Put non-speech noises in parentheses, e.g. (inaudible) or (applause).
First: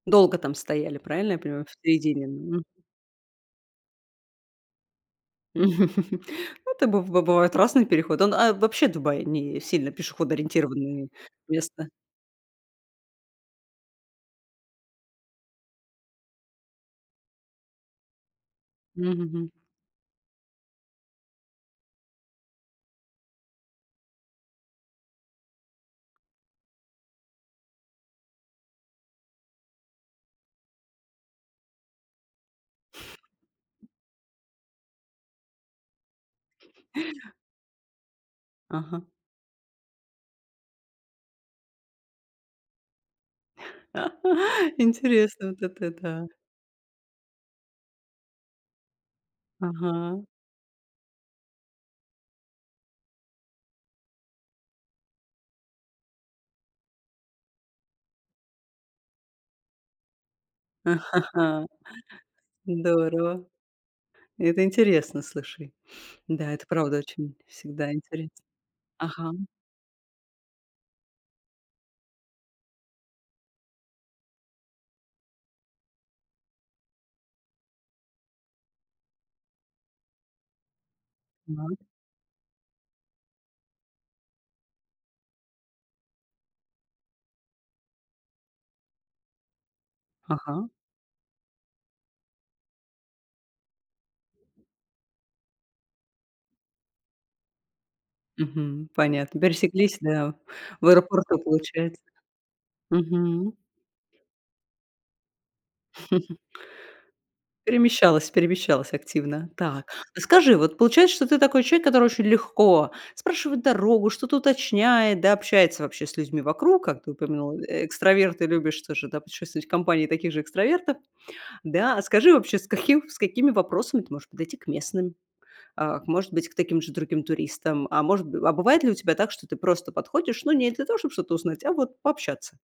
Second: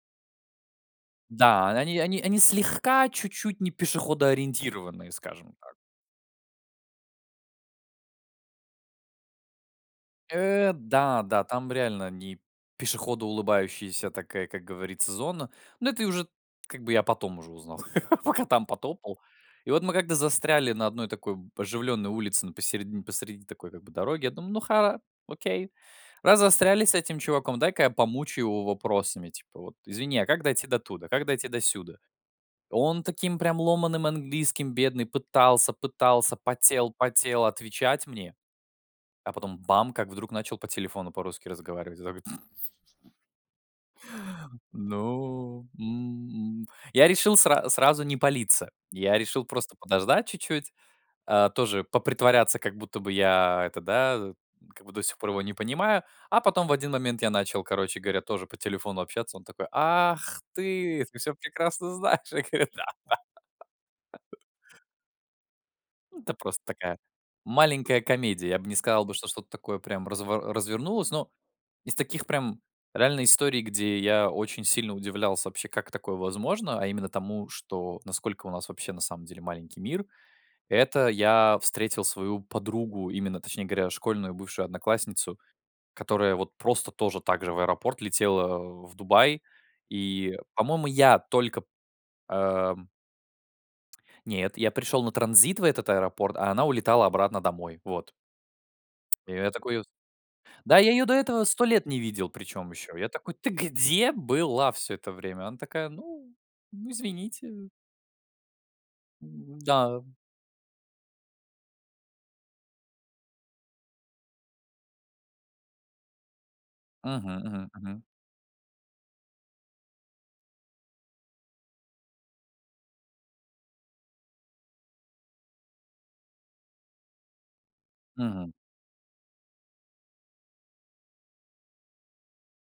Долго там стояли, правильно я понимаю? Да, а, В они они середине? они М. слегка чуть-чуть не пешеходоориентированные, скажем так. (chuckles) Ну это быв б бывает разный переход, он А вообще Дубай не сильно Э, пешеходоориентированное да, да, там место. реально не пешеходоулыбающаяся такая, как говорится, зона. Но это и уже как бы я потом уже узнал, (chuckles) пока там потопал. Мгм. И вот мы как-то застряли на одной такой, б, оживлённой улице, н по середин посреди такой как бы дороги, я думаю: "Ну ха окей. Раз застряли с этим чуваком, дай-ка я помучаю его вопросами типа вот: извини, а как дойти до туда? Как дойти до сюда?" Он таким прям ломаным английским, бедный, пытался, пытался, потел, потел отвечать мне, Ага. а потом бам как вдруг начал по телефону по-русски разговаривать. Я такой (chuckles) Интересно, вот Ну, это да. м, м, я решил сра сразу не палиться, я решил просто Ага. подождать чуть-чуть, э, тоже попритворяться, как будто бы я это, да, как бы, до сих пор его не понимаю. А потом в один момент я начал, короче говоря, тоже по телефону общаться. Он такой: "Ах, ты! Ты всё (chuckles) прекрасно знаешь". Я говорю: "Да, Здорово. да". Это интересно, слушай. Ну, это Да, просто это такая правда очень всегда маленькая интерес комедия. Я б не сказал бы, что Ага, м. что-то такое прям разво развернулось. Но из таких, прям реальной истории, где я очень сильно удивлялся вообще, как такое возможно, а именно тому, что, насколько у нас вообще на самом деле маленький мир. Это я (unintelligible) встретил свою подругу, именно, точнее говоря, школьную бывшую одноклассницу, которая вот просто тоже так же в аэропорт летела, э, в Дубай, и, Ага. по-моему, я только, э, м Нет, я пришёл на транзит в этот аэропорт, а она улетала обратно домой, вот. Мгм, И понятно. я такой её вот Пересеклись, да, Да, в я её до аэропорту, этого 100 лет получает не видел причём ещё. Я такой: "Ты Мгм. где была всё это время?" Она такая: "Ну, (chuckles) ну извините, э". Перемещалась, перемещалась активно. М, Так. да. А скажи, вот получается, что ты такой человек, который очень легко спрашивает дорогу, что-то уточняет, да, общается вообще с людьми вокруг. Как ты Мгм, упомянул, мгм, мгм. экстраверт и любишь тоже, да, путешествовать в компании таких же экстравертов, да? А скажи вообще, с каким с какими вопросами ты можешь подойти к местным, а, к может быть, к таким же другим туристам, а мож Б Мгм. а бывает ли у тебя так, что ты просто подходишь, ну, не для того, чтоб что-то узнать, а вот пообщаться?